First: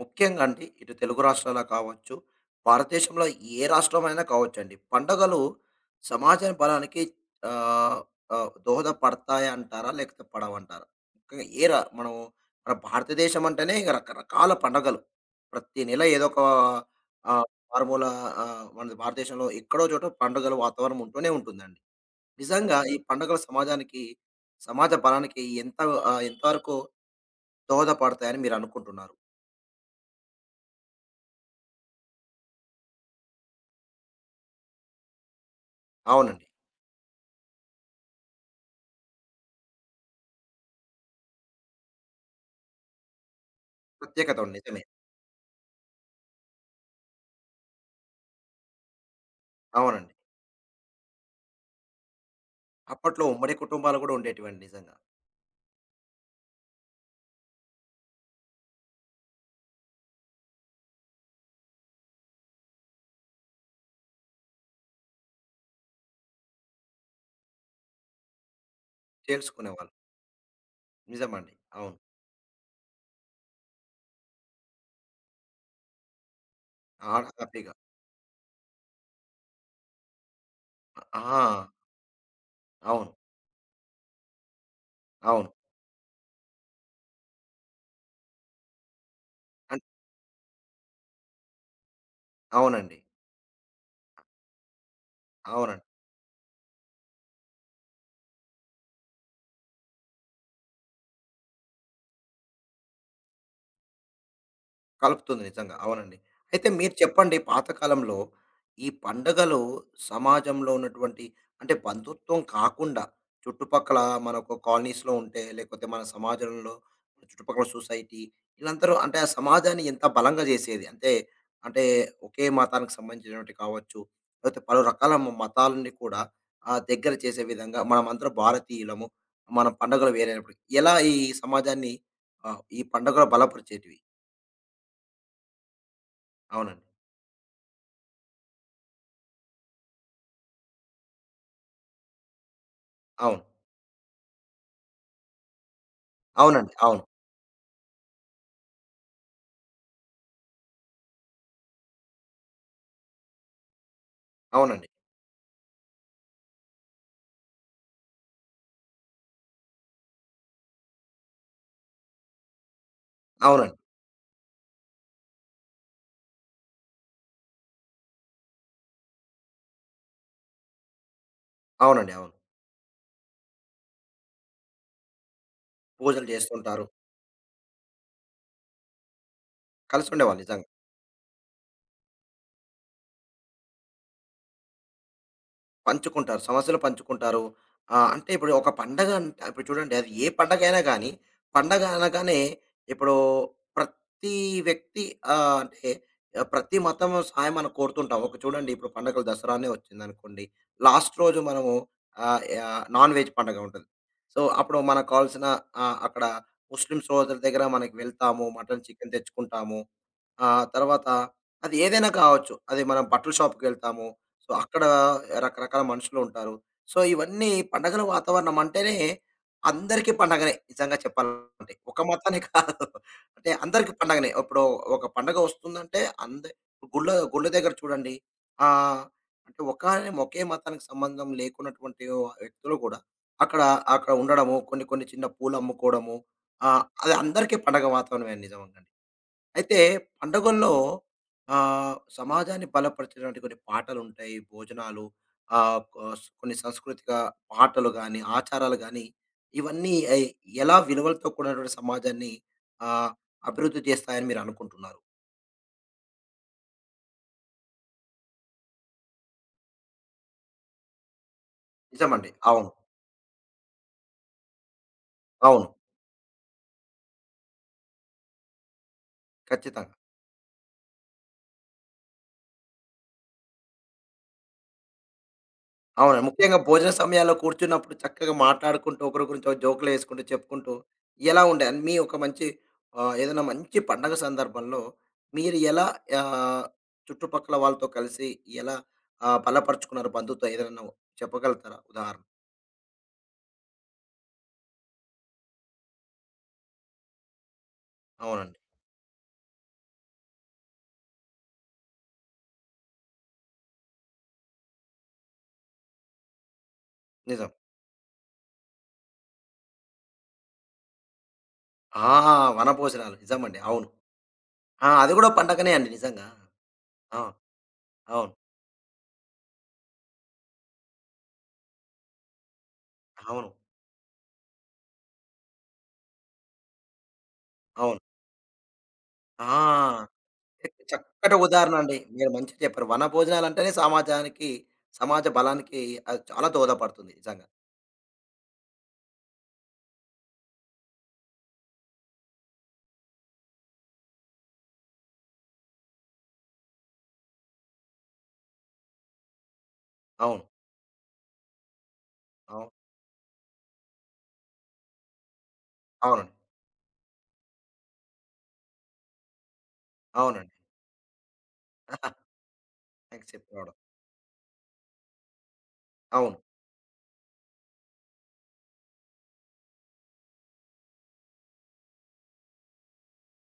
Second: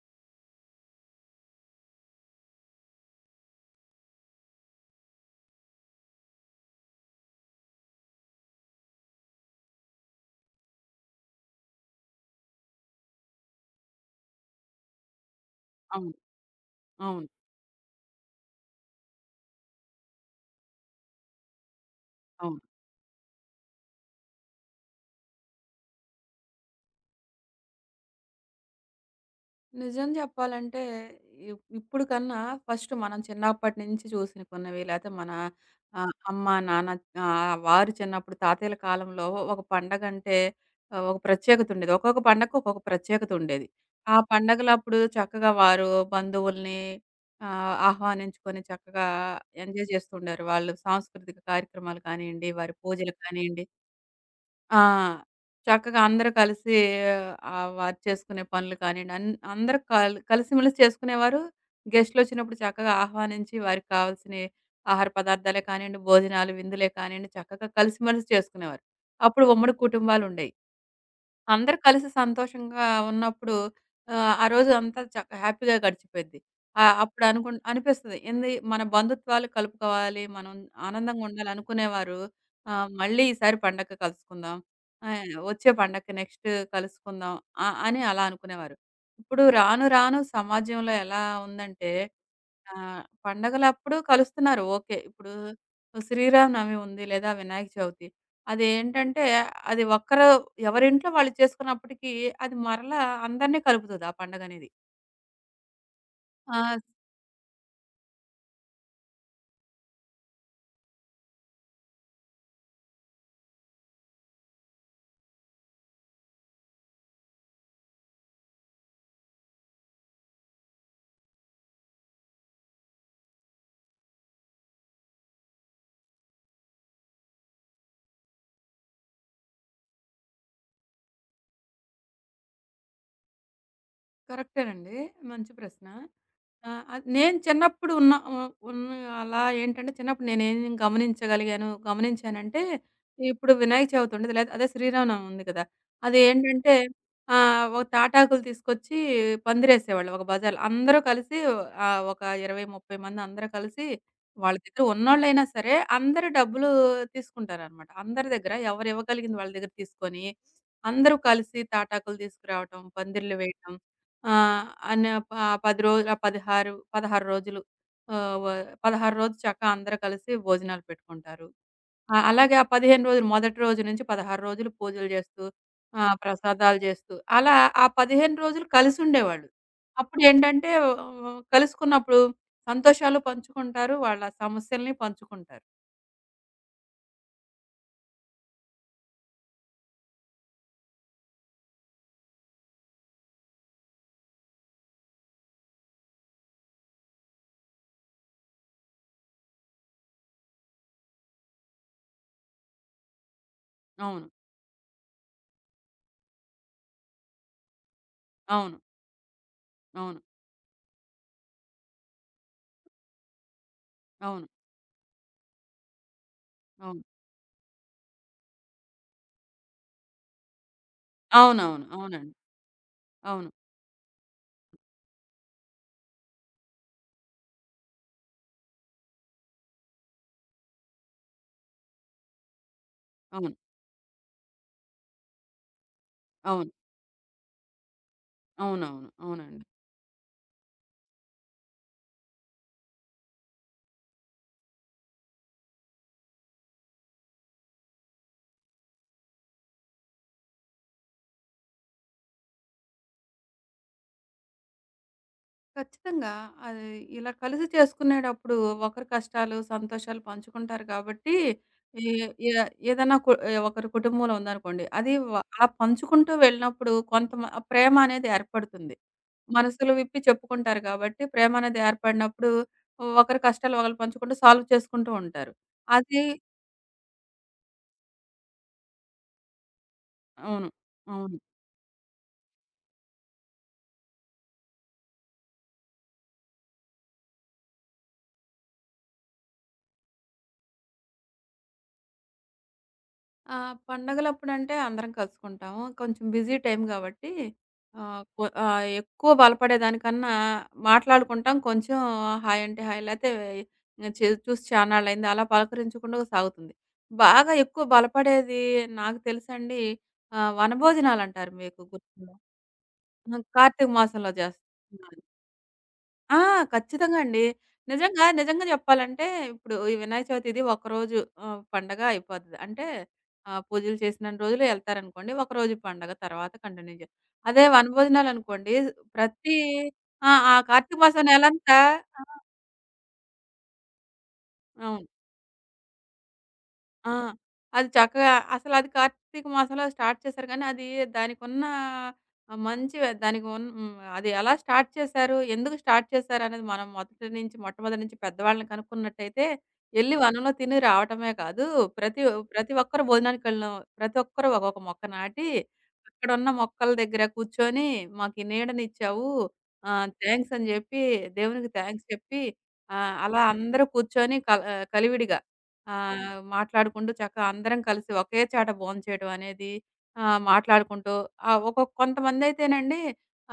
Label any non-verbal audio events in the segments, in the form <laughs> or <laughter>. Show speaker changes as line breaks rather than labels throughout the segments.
ముఖ్యంగా అండి ఇటు తెలుగు రాష్ట్రాల కావచ్చు, భారతదేశంలో ఏ రాష్ట్రమైనా కావచ్చండి. పండగలు సమాజం బలానికి ఆహ్, ఆహ్, దోహదపడతాయంటారా? లేకపోతే పడవంటారా? ముఖ్యంగా ఏ రా మనం మన భారతదేశం అంటేనే ఇక రకరకాల పండగలు. ప్రతి నెల
అవును.
ఏదో ఒక
అవును.
ఆహ్, మారుమూల మన భారతదేశంలో ఎక్కడో చోట పండుగల వాతావరణం ఉంటూనే ఉంటుందండి.
అవును.
నిజంగా ఈ పండుగలు సమాజానికి, సమాజ బలానికి ఎంతవరకు దోహదపడతాయని మీరు అనుకుంటున్నారు?
నిజం చెప్పాలంటే ఇప్పుడు కన్నా ఫస్ట్ మనం చిన్నప్పటి నుంచి చూసిన కొన్నవి లేతే మన
అవునండి.
అమ్మ, నాన్న వారు చిన్నప్పుడు తాతయ్యల కాలంలో ఒక పండగంటే ఒక ప్రత్యేకత ఉండేది. ఒక్కొక్క పండగకి ఒక్కొక్క ప్రత్యేకత ఉండేది. ఆ
ప్రత్యేకత ఉంది. నిజమే.
పండగలప్పుడు చక్కగా వారు బంధువుల్ని ఆహ్వానించుకొని చక్కగా ఎంజాయ్
అవునండి.
చేస్తుండారు. వాళ్ళు సాంస్కృతిక కార్యక్రమాలు కానియండి, వారి పూజలు
అప్పట్లో ఉమ్మడి
కానియండి.
కుటుంబాలు గూడా ఉండేటివండి
ఆ!
నిజంగా.
చక్కగా అందరూ కలిసి వారు చేసుకునే పనులు కానియండి, అందరూ కలిసిమెలిసి చేసుకునేవారు. గెస్ట్‌లొచ్చినప్పుడు చక్కగా ఆహ్వానించి వారికి కావాల్సినయి ఆహార పదార్థాలే కానియండి, భోజనాలు, విందులే కానియండి చక్కగా కలిసిమెలిసి చేసుకునేవారు. అప్పుడు ఉమ్మడి
చేర్చుకునేవాళ్ళు.
కుటుంబాలుండేయి.
నిజమండి.
అందరూ
అవును.
కలిసి సంతోషంగా ఉన్నప్పుడు ఆ రోజు అంతా హ్యాపీగా గడిచిపోయిద్ది.
ఆ!
అప్పుడు
హ్యాపీగా.
అనిపిస్తది. ఏంది మన బంధుత్వాలు కలుపుకోవాలి. మనం ఆనందంగా ఉండాలి
ఆ!
అనుకునేవారు.
అవును.
మళ్ళీ ఈసారి పండక్కి కలుసుకుందాం.
అవును.
వచ్చే పండక్కి నెక్స్ట్ కలుసుకుందాం. అని అలా అనుకునేవారు. ఇప్పుడు
అన్
రాను రాను సమాజంలో ఎలా ఉందంటే ఆ!
అవునండి.
పండగలప్పుడు కలుస్తున్నారు ఓకే. ఇప్పుడు
అవునండి.
శ్రీరామనవమి ఉంది లేదా వినాయక చవితి. అదేంటంటే అది ఒక్కరు ఎవరింట్లో వాళ్ళు చేసుకున్నప్పటికీ అది మరలా అందరిని కలుపుతది ఆ పండగనేది.
కలుపుతుంది నిజంగా. అవునండి. అయితే
ఆ!
మీరు చెప్పండి పాతకాలంలో ఈ పండగలు సమాజంలో ఉన్నటువంటి అంటే బంధుత్వం కాకుండా చుట్టుపక్కల మనకు కాలనీస్‌లో ఉంటే లేకపోతే మన సమాజంలో చుట్టుపక్కల సొసైటీ వీళ్ళందరూ అంటే ఆ సమాజాన్ని ఎంత బలంగా చేసేది. అంటే, ఒకే మతానికి సంబంధించినటువంటి కావచ్చు, లేకపోతే పలు రకాల మతాలని కూడా దగ్గర చేసే విధంగా మనమందరం భారతీయులము. మన పండుగలు వేరైనప్పుడు ఎలా ఈ సమాజాన్ని ఈ పండుగలు బలపరిచేటివి?
కరెక్టేనండి. మంచి ప్రశ్న.
అవునండి.
ఆహ్, ఆహ్, నేను చిన్నప్పుడు ఉన్న అలా ఏంటంటే చిన్నప్పుడు నేనేం గమనించగలిగాను, గమనించానంటే
అవును.
ఇప్పుడు వినాయక చవితి ఉండదు. లేదా అదే శ్రీరామనవమి ఉంది కదా! అది
అవునండి.
ఏంటంటే
అవును.
ఒక తాటాకులు తీసుకొచ్చి పందిరేసేవాళ్ళు ఒక బజార్‌లో. అందరూ కలిసి ఒక 20, 30 మంది అందరూ కలిసి వాళ్ళ దగ్గర
అవునండి.
ఉన్నోళ్ళైనా సరే అందరూ డబ్బులు తీసుకుంటారనమాట. అందరి దగ్గర ఎవరు ఇవ్వగలిగింది వాళ్ళ దగ్గర తీసుకొని అందరూ కలిసి తాటాకులు తీసుకురావటం, పందిర్లు వేయటం.
అవునండి.
ఆ! అన్న ప 10 రోజులు 16 రోజులు ఆహ్, వ 16 రోజులు చక్కగా అందరూ కలిసి భోజనాలు పెట్టుకుంటారు.
అవునండి.
ఆ!
అవును.
అలాగే ఆ 15 రోజులు మొదటి రోజు నుంచి 16 రోజులు పూజలు చేస్తూ,
పూజలు
ప్రసాదాలు
చేస్తుంటారు.
చేస్తూ అలా ఆ 15 రోజులు కలిసుండేవాళ్ళు.
కలిసుండేవాళ్ళు నిజంగా.
అప్పుడేంటంటే కలుసుకున్నప్పుడు సంతోషాలు పంచుకుంటారు. వాళ్ళ సమస్యల్ని పంచుకుంటారు.
పంచుకుంటారు. సమస్యలు పంచుకుంటారు. అంటే ఇప్పుడు ఒక పండగ అంటే ఇప్పుడు చూడండి అది ఏ పండగైనా గానీ, పండగ అనగానే ఇప్పుడు ప్రతి వ్యక్తి ఆహ్, అంటే ప్రతి మతం సహాయం మనం కోరుతుంటాం. ఒక చూడండి ఇప్పుడు పండగలు దసరానే వచ్చిందనుకోండి. లాస్ట్ రోజు మనము నాన్ వెజ్ పండగ ఉంటది.
అవును.
సో, అప్పుడు మనకు కావాల్సిన అక్కడ ముస్లిం సోదరుల దగ్గర మనకి వెళ్తాము.
అవును.
మటన్, చికెన్ తెచ్చుకుంటాము.
అవును.
ఆ! తర్వాత అది ఏదైనా కావచ్చు. అది మనం బట్టల షాప్‌కెళ్తాము.
అవును.
సో, అక్కడ రకరకాల మనుషులు ఉంటారు. సో,
అవును.
ఇవన్నీ పండగల వాతావరణం అంటేనే అందరికీ పండగనే నిజంగా చెప్పాలంటే.
అవునవును.
ఒక
అవునండి.
మతానే కాదు.
అవును.
అంటే అందరికి పండగనే. ఇప్పుడు ఒక పండగ వస్తుందంటే గుళ్ళ గుళ్ళ దగ్గర చూడండి. ఆహ్, అంటే ఒకే మతానికి సంబంధం లేకున్నటువంటి వ్యక్తులు కూడా
అవును.
అక్కడ అక్కడ ఉండడము, కొన్ని కొన్ని చిన్న పూలు అమ్ముకోవడము.
అవును.
అది అందరికీ పండగ వాతావరణమే నిజంగా.
అవునవును. అవునండి.
అయితే పండుగల్లో సమాజాన్ని బలపరిచినటువంటి కొన్ని పాటలుంటాయి, భోజనాలు ఆహ్, కోస్ కొన్ని సాంస్కృతిక పాటలు గాని, ఆచారాలు గాని, ఇవన్నీ ఎయ్ ఎలా విలువలతో కూడినటువంటి సమాజాన్ని ఆహ్, అభివృద్ధి చేస్తాయని మీరనుకుంటున్నారు?
ఖచ్చితంగా. అది ఇలా కలిసి చేసుకునేటప్పుడు ఒకరి కష్టాలు, సంతోషాలు పంచుకుంటారు కాబట్టి, ఏ
నిజమండి.
ఏ
అవును.
ఏదైనా కు ఏ ఒకరి కుటుంబంలో ఉందనుకోండి. అది
అవును.
అలా పంచుకుంటూ వెళ్ళినప్పుడు ప్రేమ అనేది ఏర్పడుతుంది. మనసులు
ఖచ్చితంగా.
విప్పి చెప్పుకుంటారు కాబట్టి, ప్రేమ అనేది ఏర్పడినప్పుడు ఒకరి కష్టాలు ఒకళ్ళు పంచుకుంటూ సాల్వ్ చేసుకుంటూ ఉంటారు.
అవును.
అది
ముఖ్యంగా భోజన సమయాల్లో కూర్చున్నప్పుడు చక్కగా మాట్లాడుకుంటూ, ఒకరి గురించి ఒకరు జోకులేసుకుంటూ,
అవును.
చెప్పుకుంటూ
అవును.
ఎలా ఉండే అన్ మీ ఒక మంచి ఏదైనా మంచి పండగ సందర్భంలో మీరు ఎలా ఆహ్, చుట్టుపక్కల వాళ్ళతో కలిసి ఎలా బలపరుచుకున్నారు బంధుత్వం ఏదైనా చెప్పగలుగుతారా ఉదాహరణ?
ఆ! పండగలప్పుడంటే అందరం కలుసుకుంటాము. కొంచెం బిజీ టైం గాబట్టి
అవునండి.
ఎక్కువ బలపడేదానికన్నా మాట్లాడుకుంటాం. కొంచెం హాయ్ అంటే హాయ్ లేతే చూసి చానాళ్ళయింది అలా పలకరించకుండా సాగుతుంది.
నిజం.
బాగా ఎక్కువ బలపడేది నాకు తెలుసండి. వనభోజనాలంటారు మీకు
ఆ!
గుర్తుందా?
వనభోజనాలు
ఆ!
నిజమండి. అవును.
కార్తీక మాసంలో
ఆ! అది
జేస్తున్నారు.
గూడా పండగనే అండి నిజంగా.
ఆ! ఖచ్చితంగా
ఆ!
అండి. నిజంగా,
అవును.
నిజంగా చెప్పాలంటే ఇప్పుడు ఈ వినాయక చవితి ఇది ఒకరోజు పండగ అయిపోతది. అంటే
అవును.
పూజలు చేసినన్ని రోజులు ఎళ్తారనుకోండి. ఒకరోజు పండగ తర్వాత కంటిన్యూ జే అదే
అవును.
వనభోజనాలనుకోండి. ప్రతి
ఆ!
ఆ! ఆ కార్తీక మాసం
చక్కటి ఉదాహరణ
నెలంతా.
అండి.
ఆ!
మీరు మంచిగా చెప్పారు. వనభోజనాలంటేనే సమాజానికి,
అవును.
సమాజ బలానికి అది చాలా దోహదపడుతుంది
ఆ!
నిజంగా.
అది చక్కగా అసలది కార్తీక మాసంలో స్టార్ట్ చేశారు గానీ, అది దానికున్న మంచి దానికి ఉన్ హ్మ్. అది ఎలా స్టార్ట్ చేశారు? ఎందుకు స్టార్ట్ చేశారు? అనేది మనం మొదటి నుంచి మొట్టమొదటి నుంచి పెద్దవాళ్ళని కనుక్కున్నట్టయితే, ఎళ్లి
అవును.
వనంలో తిని రావటమే కాదు, ప్రతి
అవును.
ప్రతి ఒక్కరు భోజనానికెళ్ళిన ప్రతి ఒక్కరు ఒక్కొక్క మొక్క నాటి,
అవునండి.
అక్కడున్న మొక్కల దగ్గర కూర్చొని, "మాకు ఈ నీడనిచ్చావు. థాంక్స్"
అవునండి.
అని జెప్పి, దేవునికి థాంక్స్
<laughs>
చెప్పి,
థాంక్స్
అలా
చెప్పి రావడం.
అందరూ కూర్చొని కలివిడిగా ఆహ్,
అవును.
మాట్లాడుకుంటూ చక్కగా అందరం కలిసి ఒకే చాట భోంచేయడం అనేది ఆహ్, మాట్లాడుకుంటూ ఒక కొంతమందయితేనండి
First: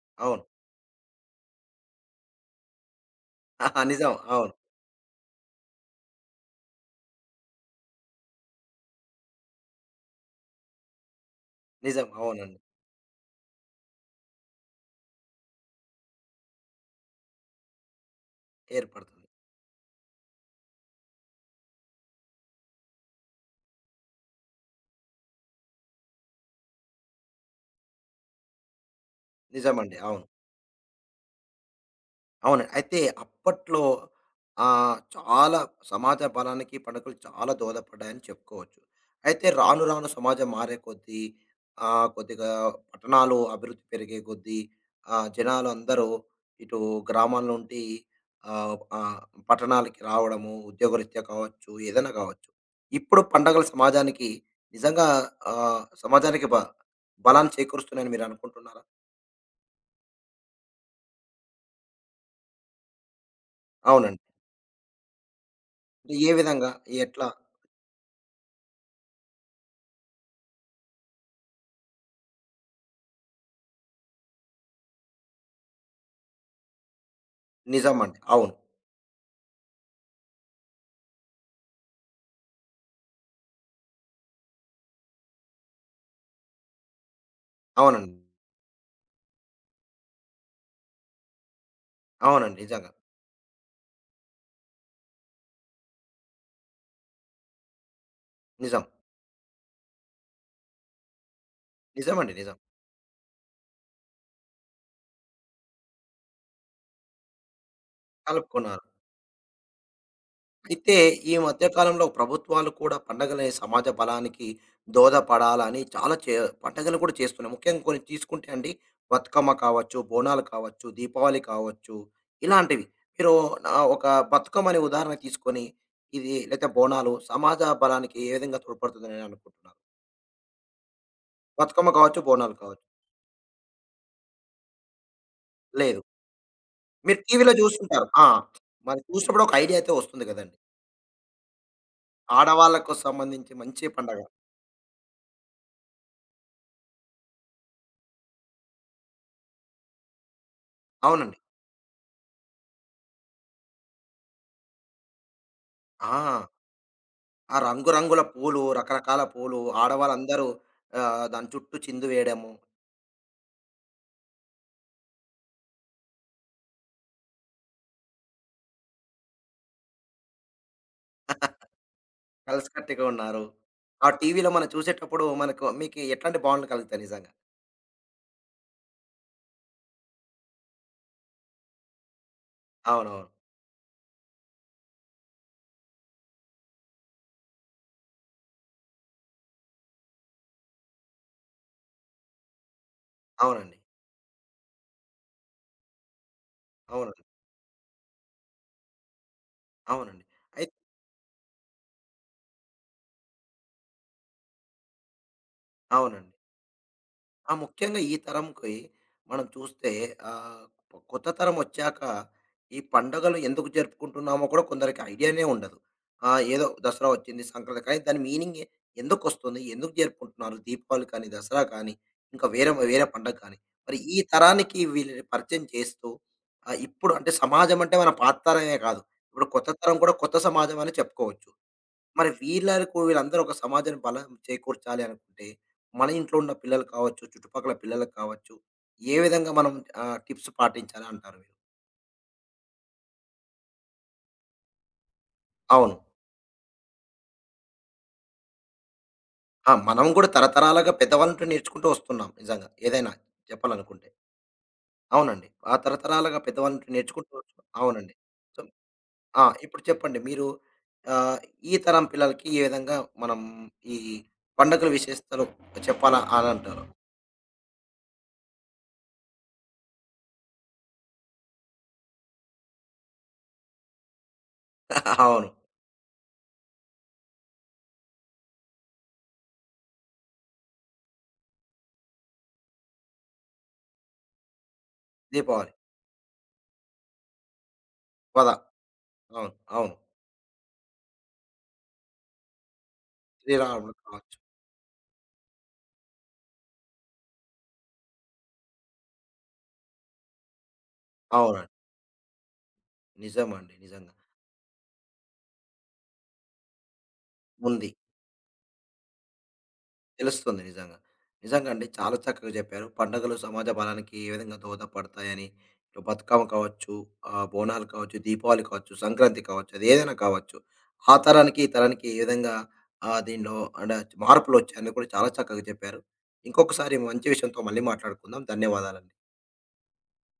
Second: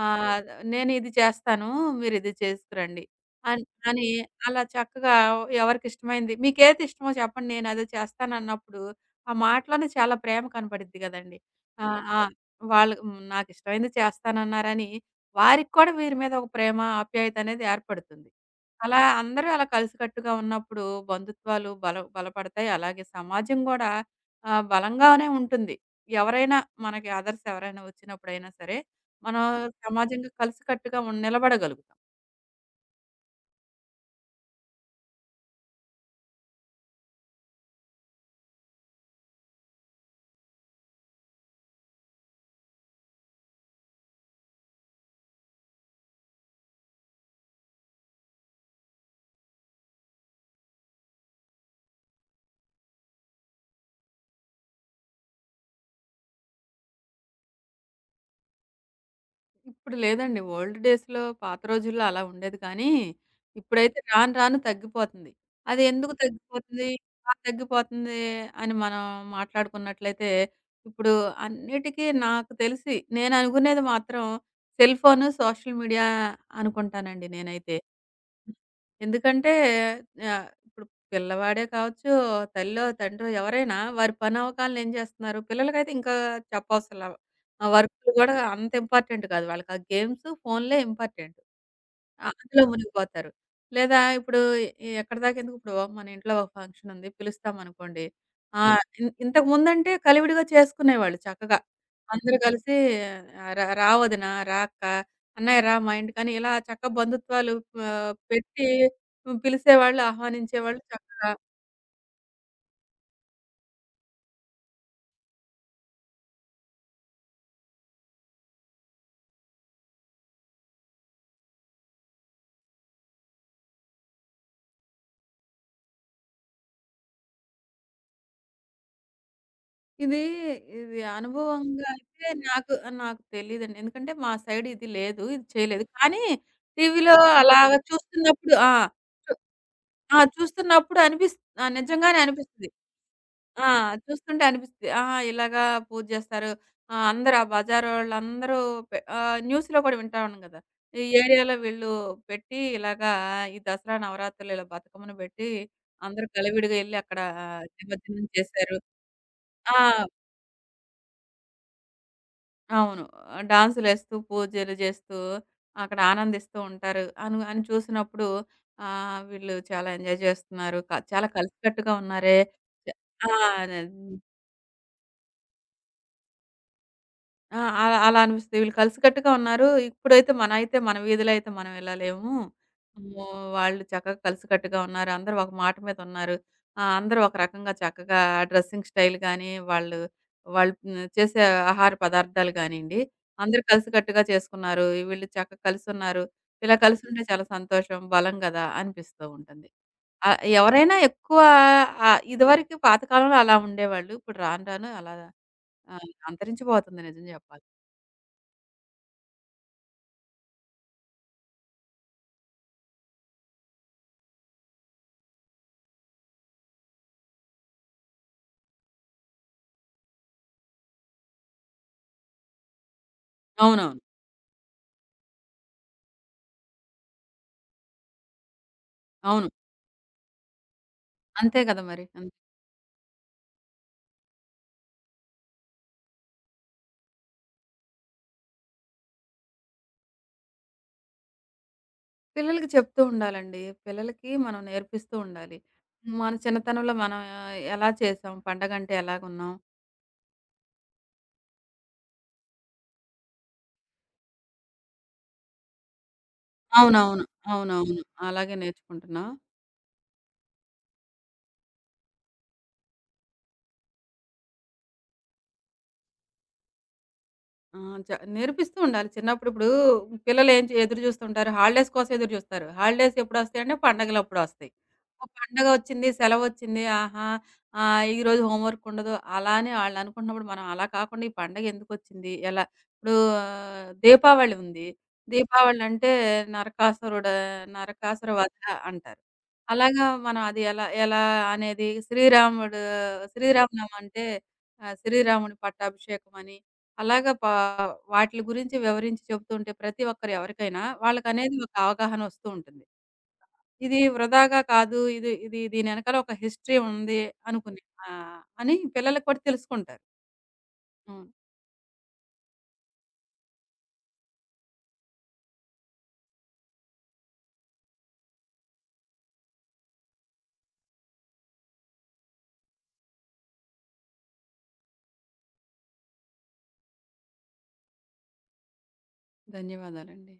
ఆహ్,
అవును.
నేను ఇది చేస్తాను. మీరు ఇది చేసుకురండి. అన్
<laughs>
అని
నిజం. అవును.
అలా చక్కగా ఎవరికిష్టమైంది మీకేది ఇష్టమో చెప్పండి నేనదే చేస్తానన్నప్పుడు ఆ మాటలోనే చాలా ప్రేమ కనపడిద్ది గదండీ. ఆ!
నిజం.
ఆ!
అవునండి.
వాళ్ళు హ్మ్. నాకిష్టమైంది చేస్తానన్నారని వారికి కూడా వీరి మీద ఒక ప్రేమ, ఆప్యాయత అనేది ఏర్పడుతుంది. అలా
ఏర్పడుతుంది.
అందరూ అలా కలిసికట్టుగా ఉన్నప్పుడు బంధుత్వాలు బలపడతాయి. అలాగే సమాజం గూడా బలంగానే ఉంటుంది. ఎవరైనా మనకి అదర్స్ ఎవరైనా వచ్చినప్పుడైనా సరే, మనం
నిజమండి. అవును.
సమాజంగా కలిసికట్టుగా నిలబడగలుగుతాం.
అవునండి. అయితే అప్పట్లో చాలా సమాజ బలానికి పండుగలు చాలా దోహదపడ్డాయని చెప్పుకోవచ్చు. అయితే రాను రాను సమాజం మారే కొద్దీ కొద్దిగా పట్టణాలు అభివృద్ధి పెరిగే కొద్దీ జనాలందరూ ఇటు గ్రామాల నుండి ఆహ్, ఆహ్, పట్టణాలకి రావడము, ఉద్యోగరీత్యా కావచ్చు, ఏదైనా కావచ్చు. ఇప్పుడు పండగలు సమాజానికి నిజంగా సమాజానికి బలాన్ని చేకూరుస్తున్నాయని మీరనుకుంటున్నారా?
ఇప్పుడు లేదండి. ఓల్డ్ డేస్‌లో పాత రోజుల్లో అలా ఉండేది కానీ, ఇప్పుడైతే
అవునండి.
రాను రాను తగ్గిపోతుంది. అది ఎందుకు
అంటే ఏ విధంగా?
తగ్గిపోతుంది?
ఎట్లా?
ఆ! తగ్గిపోతుంది అని మనం మాట్లాడుకున్నట్లయితే, ఇప్పుడు అన్నిటికీ నాకు తెలిసి నేననుకునేది మాత్రం సెల్ ఫోను, సోషల్ మీడియా అనుకుంటానండి నేనైతే.
నిజమండి. అవును.
ఎందుకంటే ఇప్పుడు పిల్లవాడే కావచ్చు, తల్లో, తండ్రో ఎవరైనా వారి పనవకాలన ఏం చేస్తున్నారు? పిల్లలకైతే ఇంకా చెప్పవసరలా. ఆ వర్కులు
అవునండి.
గూడా అంత ఇంపార్టెంట్ కాదు. వాళ్ళకి ఆ గేమ్స్, ఫోన్‌లే ఇంపార్టెంట్. ఆ!
అవునండి.
అందులో
నిజంగా.
మునిగిపోతారు. లేదా ఇప్పుడు ఎక్కడిదాకెందుకు ఇప్పుడు మన ఇంట్లో ఒక ఫంక్షన్ ఉంది. పిలుస్తామనుకోండి. ఆ!
నిజం.
హ్మ్. ఇంతకు ముందంటే కలివిడిగా చేసుకునేవాళ్ళు చక్కగా.
నిజమండి.
అందరూ
నిజం.
కలిసి ఆహ్, ర రా వదిన, రా అక్క, అన్నయ్య రా మా ఇంటికని ఇలా బంధుత్వాలు పెట్టి
కలుపుకున్నారు.
పిలిసేవాళ్ళు, ఆహ్వానించేవాళ్ళు
అయితే
చక్కగా.
ఈ మధ్య కాలంలో ప్రభుత్వాలు కూడా పండగలే సమాజ బలానికి దోహదపడాలని చాలా చే పండగలు కూడా చేస్తున్నాయి. ముఖ్యంగా కొన్ని తీసుకుంటే అండి బతుకమ్మ కావచ్చు, బోనాలు కావచ్చు, దీపావళి కావచ్చు, ఇలాంటివి. మీరు ఒక బతుకమ్మని ఉదాహరణ తీసుకొని ఇది లేతే బోనాలు సమాజ బలానికి ఏ విధంగా తోడ్పడుతుందని అనుకుంటున్నారు?
ఇది, ఇది అనుభవంగా
బతుకమ్మ కావచ్చు,
అయితే
బోనాలు
నాకు
కావచ్చు.
నాకు తెలీదండి. ఎందుకంటే మా సైడ్ ఇది లేదు. ఇది చేయలేదు.
లేదు.
కానీ టీవీలో
మీరు టీవీలో
అలాగా
చూస్తుంటారు. ఆ!
చూస్తున్నప్పుడు ఆ!
మరి
చు
చూసినప్పుడు ఒక ఐడియా అయితే
ఆ!
వస్తుంది కదండీ!
చూస్తున్నప్పుడు ఆ! నిజంగానే అనిపిస్తది.
ఆడవాళ్ళకు సంబంధించి
ఆ!
మంచి పండగ.
చూస్తుంటే అనిపిస్తది. ఆహా! ఇలాగా పూజ చేస్తారు. ఆ! అందరూ ఆ బజారోళ్ళందరూ న్యూస్‌లో కూడా వింటా ఉన్నాం గదా! ఈ
అవునండి.
ఏరియాలో వీళ్ళు పెట్టి ఇలాగా ఈ దసరా, నవరాత్రులు ఇలా బతుకమ్మను బెట్టి
ఆ!
అందరూ కలివిడిగా ఎళ్లి అక్కడ
ఆ రంగురంగుల
నిమజ్జనం
పూలు,
చేశారు.
రకరకాల పూలు
ఆ!
ఆడవాళ్ళందరూ దాని చుట్టూ చిందు వేయడము,
అవును. డాన్సులేస్తూ, పూజలు జేస్తూ, అక్కడ ఆనందిస్తూ ఉంటారు. అని చూసినప్పుడు వీళ్ళు చాలా ఎంజాయ్ జేస్తున్నారు. చాలా కలిసికట్టుగా ఉన్నారే.
కలిసికట్టుగా
ఆ!
ఉన్నారు. ఆ టీవీలో మనం చూసేటప్పుడు మనకు మీకు ఎట్లాంటి భావనలు కలుగుతాయి నిజంగా.
ఆ! అలా అలా అనిపిస్తది. వీళ్ళు కలిసికట్టుగా ఉన్నారు. ఇప్పుడైతే మనమైతే మన వీధిలో అయితే మనం ఇలా లేము.
అవునవును.
అమ్మో! వాళ్ళు చక్కగా కలిసికట్టుగా ఉన్నారు. అందరూ ఒక మాట మీద ఉన్నారు. అందరూ ఒక రకంగా చక్కగా డ్రెస్సింగ్ స్టైల్ గాని, వాళ్ళు వాళ్ళు హ్మ్, చేసే ఆహార పదార్థాలు గానియండి, అందరూ
అవునండి.
కలిసికట్టుగా చేసుకున్నారు. వీళ్ళు చక్కగా కలిసున్నారు. ఇలా
అవునండి.
కలిసుంటే చాలా సంతోషం, బలం గదా! అనిపిస్తూ ఉంటుంది.
అవునండి.
ఆహ్,
అయి
ఎవరైనా ఎక్కువ ఆహ్, ఇదివరకు పాతకాలంలో అలా ఉండేవాళ్ళు. ఇప్పుడు రాను రాను అలా
అవునండి.
అంతరించిపోతుంది నిజం
ఆ!
చెప్పాలంటే.
ముఖ్యంగా ఈ తరంకి మనం చూస్తే ఆహ్, కొత్త తరం వచ్చాక ఈ పండుగలు ఎందుకు జరుపుకుంటున్నామో కూడా కొందరికి ఐడియానే ఉండదు. ఆ! ఏదో దసరా వచ్చింది, సంక్రాంతి కానీ దాని మీనింగ్ ఎందుకొస్తుంది? ఎందుకు జరుపుకుంటున్నారు? దీపావళి కానీ, దసరా కానీ, ఇంకా వేరే వేరే పండగ కానీ. మరి
అవునవును.
ఈ తరానికి వీళ్ళని పరిచయం చేస్తూ ఇప్పుడు అంటే సమాజం అంటే మన పాత తరమే కాదు. ఇప్పుడు
అవును.
కొత్త తరం కూడా కొత్త సమాజం అని చెప్పుకోవచ్చు.
అంతే కదా మరి.
మరి
అంతే.
వీళ్ళకు వీళ్ళందరూ ఒక సమాజాన్ని బలం చేకూర్చాలి అనుకుంటే, మన ఇంట్లో ఉన్న పిల్లలు కావచ్చు, చుట్టుపక్కల పిల్లలకు కావచ్చు, ఏ విధంగా మనం టిప్స్ పాటించాలి అంటారు మీరు?
పిల్లలకి చెప్తూ ఉండాలండి. పిల్లలకి మనం నేర్పిస్తూ ఉండాలి.
అవును.
హ్మ్. మన చిన్నతనంలో మనం ఎలా చేసాం? పండగంటే ఎలాగున్నాం?
ఆ! మనం కూడా తరతరాలుగా పెద్దవాళ్ళ నుండి నేర్చుకుంటూ వస్తున్నాం నిజంగా. ఏదైనా చెప్పాలనుకుంటే. అవునండి. ఆ తరతరాలుగా పెద్దవాళ్ళ నుండి
అవునవును.
నేర్చుకుంటూ వస్తున్నాం.
అవునవును.
అవునండి.
అలాగే
సో
నేర్చుకుంటున్నా.
ఆ! ఇప్పుడు చెప్పండి మీరు ఆహ్, ఈ తరం పిల్లలకి ఏ విధంగా మనం ఈ పండగల విశేషతలు చెప్పాలా అని అంటారు?
ఆ! చ నేర్పిస్తూ ఉండాలి. చిన్నప్పుడు ఇప్పుడు పిల్లలు ఏం చే ఎదురు చూస్తుంటారు. హాలిడేస్ కోసం ఎదురు చూస్తారు. హాలిడేస్ ఎప్పుడొస్తాయంటే పండగలప్పుడొస్తాయి.
<laughs>
ఒక
అవును.
పండగొచ్చింది, సెలవొచ్చింది. ఆహా! ఈరోజు హోమ్ వర్క్ ఉండదు. అలా అని ఆళ్ళనుకుంటున్నప్పుడు మనం అలా కాకుండా ఈ పండగ ఎందుకొచ్చింది? ఎలా ఇప్పుడు ఆ, దీపావళి ఉంది.
దీపావళి.
దీపావళంటే నరకాసురుడు నరకాసుర
పద
వధ అంటారు.
అవును. అవును.
అలాగా మనం అది ఎలా ఎలా అనేది శ్రీరాముడు
శ్రీరాముడు
శ్రీరామనవమంటే
కావచ్చు.
శ్రీరాముని పట్టాభిషేకమని అలాగా వాటిలి గురించి వివరించి చెప్తూ ఉంటే ప్రతి ఒక్కరు ఎవరికైనా వాళ్ళకనేది
అవునండి.
ఒక అవగాహన వస్తూ ఉంటుంది.
నిజమండి.
ఇది
నిజంగా.
వృధాగా కాదు. ఇది ఇది దీనెనకాల ఒక హిస్టరీ ఉంది అనుకుని.
ఉంది.
అని పిల్లలకి కూడా తెలుసుకుంటారు.
తెలుస్తుంది నిజంగా.
హ్మ్.
నిజంగా అండి. చాలా చక్కగా చెప్పారు. పండుగలు సమాజ బలానికి ఏ విధంగా దోహదపడతాయని. ఇటు బతుకమ్మ కావచ్చు, బోనాలు కావచ్చు, దీపావళి కావచ్చు, సంక్రాంతి కావచ్చు, అది ఏదైనా కావచ్చు. ఆ తరానికి, ఈ తరానికి ఏ విధంగా దీనిలో అంటే మార్పులొచ్చాయని కూడా చాలా చక్కగా చెప్పారు. ఇంకొకసారి మంచి విషయంతో మళ్ళీ మాట్లాడుకుందాం. ధన్యవాదాలండి.
ధన్యవాదాలండి.